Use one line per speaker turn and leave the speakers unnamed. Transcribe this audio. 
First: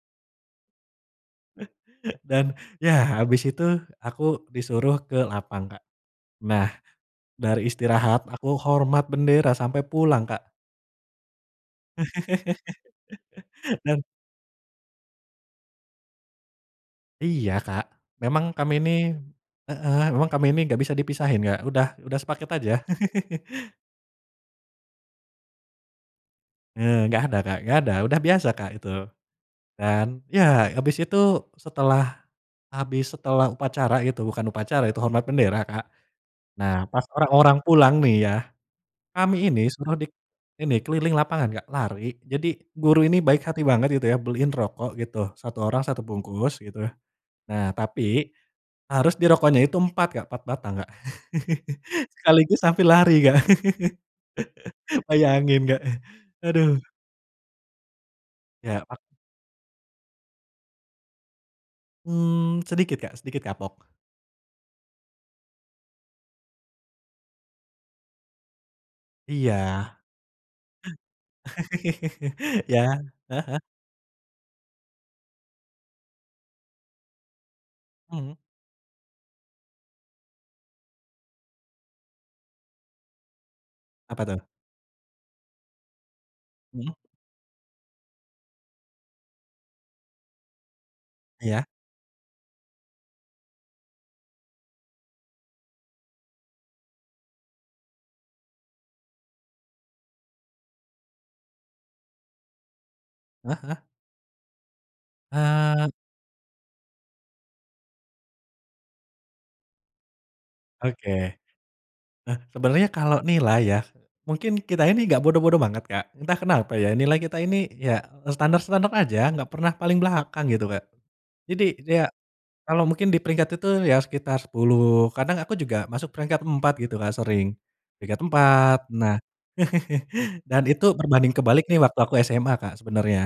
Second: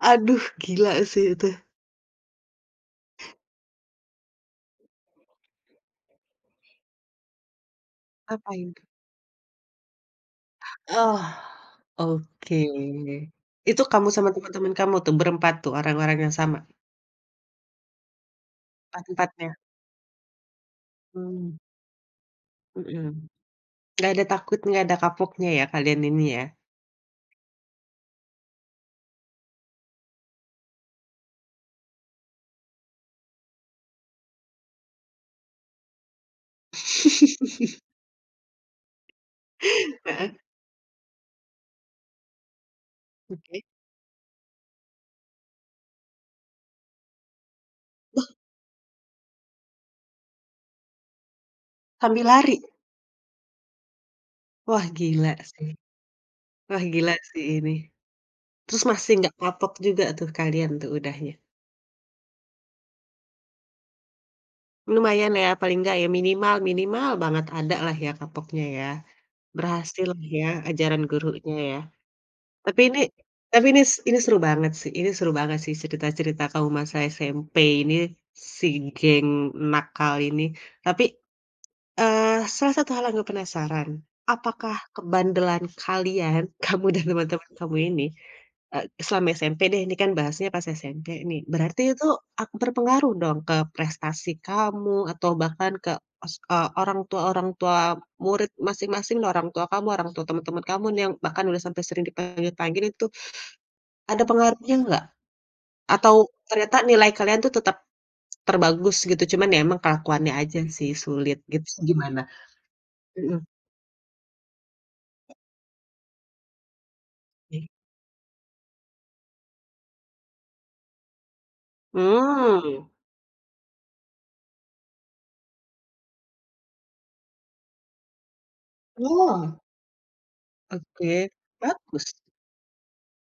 Aduh gila sih itu.
Dan ya habis itu aku disuruh ke lapang Kak, nah, dari istirahat aku
Apain.
hormat bendera sampai pulang Kak.
Oh oke itu,
Dan
kamu sama temen-temen kamu tuh berempat tuh orang-orang yang sama?
Iya Kak, memang kami nih
Empat-empatnya.
heeh, memang kami ini gak bisa dipisahin
Mmm.
gak udah udah sepaket aja.
Mhm, gak ada takutnya, gak ada kapoknya ya kalian ini ya.
Eee, gak ada Kak, gak ada udah biasa Kak, itu, dan ya abis itu setelah, habis setelah upacara itu bukan upacara itu hormat bendera Kak, nah pas orang-orang pulang nih ya, kami ini suruh dik
Heeh.
ini keliling lapangan Kak, lari jadi guru ini baik hati
Oke
banget gitu ya beliin rokok gitu 1 orang 1 bungkus gitu, nah
Wah.
tapi, harus di rokoknya itu 4 Kak, 4 batang Kak,
Sambil
sekaligus
lari.
sambil lari Kak,
Wah gila
bayangin
sih
Kak,
wah
aduh.
gila sih ini, terus
Ya ak
masih nggak kapok juga tuh kalian tuh udahnya?
Mmm, sedikit Kak, sedikit kapok.
Lumayan ya paling gak ya minimal minimal banget ada lah ya kapoknya ya,
Iya.
berhasil ya ajaran gurunya ya, tapi
Ya,
ini
heeh heeh.
tapi ini s ini seru banget sih ini seru banget sih cerita-cerita kamu masa SMP ini,
Mmm.
si geng nakal ini tapi, eee, salah satu hal yang aku penasaran
Apa tuh?
apakah kebandelan kalian kamu
Mmm.
dan teman-teman kamu ini, eee, selama SMP deh ini kan bahasnya pas SMP nih
Iya.
berarti itu ak berpengaruh dong ke prestasi kamu atau bahkan ke os eee, orang tua orang tua murid masing-masing orang tua kamu orang tua teman-teman kamu nih yang bahkan udah sampai sering dipanggil-panggil itu,
Heeh heeh.
ada pengaruhnya nggak?
Eee.
Atau ternyata nilai kalian tuh tetap, terbagus gitu cuman ya emang kelakuannya aja sih
Oke,
sulit gitu gimana?
eh, sebenarnya kalau
Mhm
nilai ya, mungkin kita ini gak bodoh-bodoh banget Kak, entah kenapa ya nilai kita
Ih.
ini ya standar-standar aja gak pernah paling belakang gitu Kak, jadi ya, kalau
Mmm.
mungkin diperingkat itu ya sekitar 10 kadang aku juga masuk peringkat 4 gitu Kak, sering, peringkat 4 nah,
Wah.
dan itu
Oke,
berbanding kebalik nih waktu
bagus.
aku SMA Kak, sebenarnya.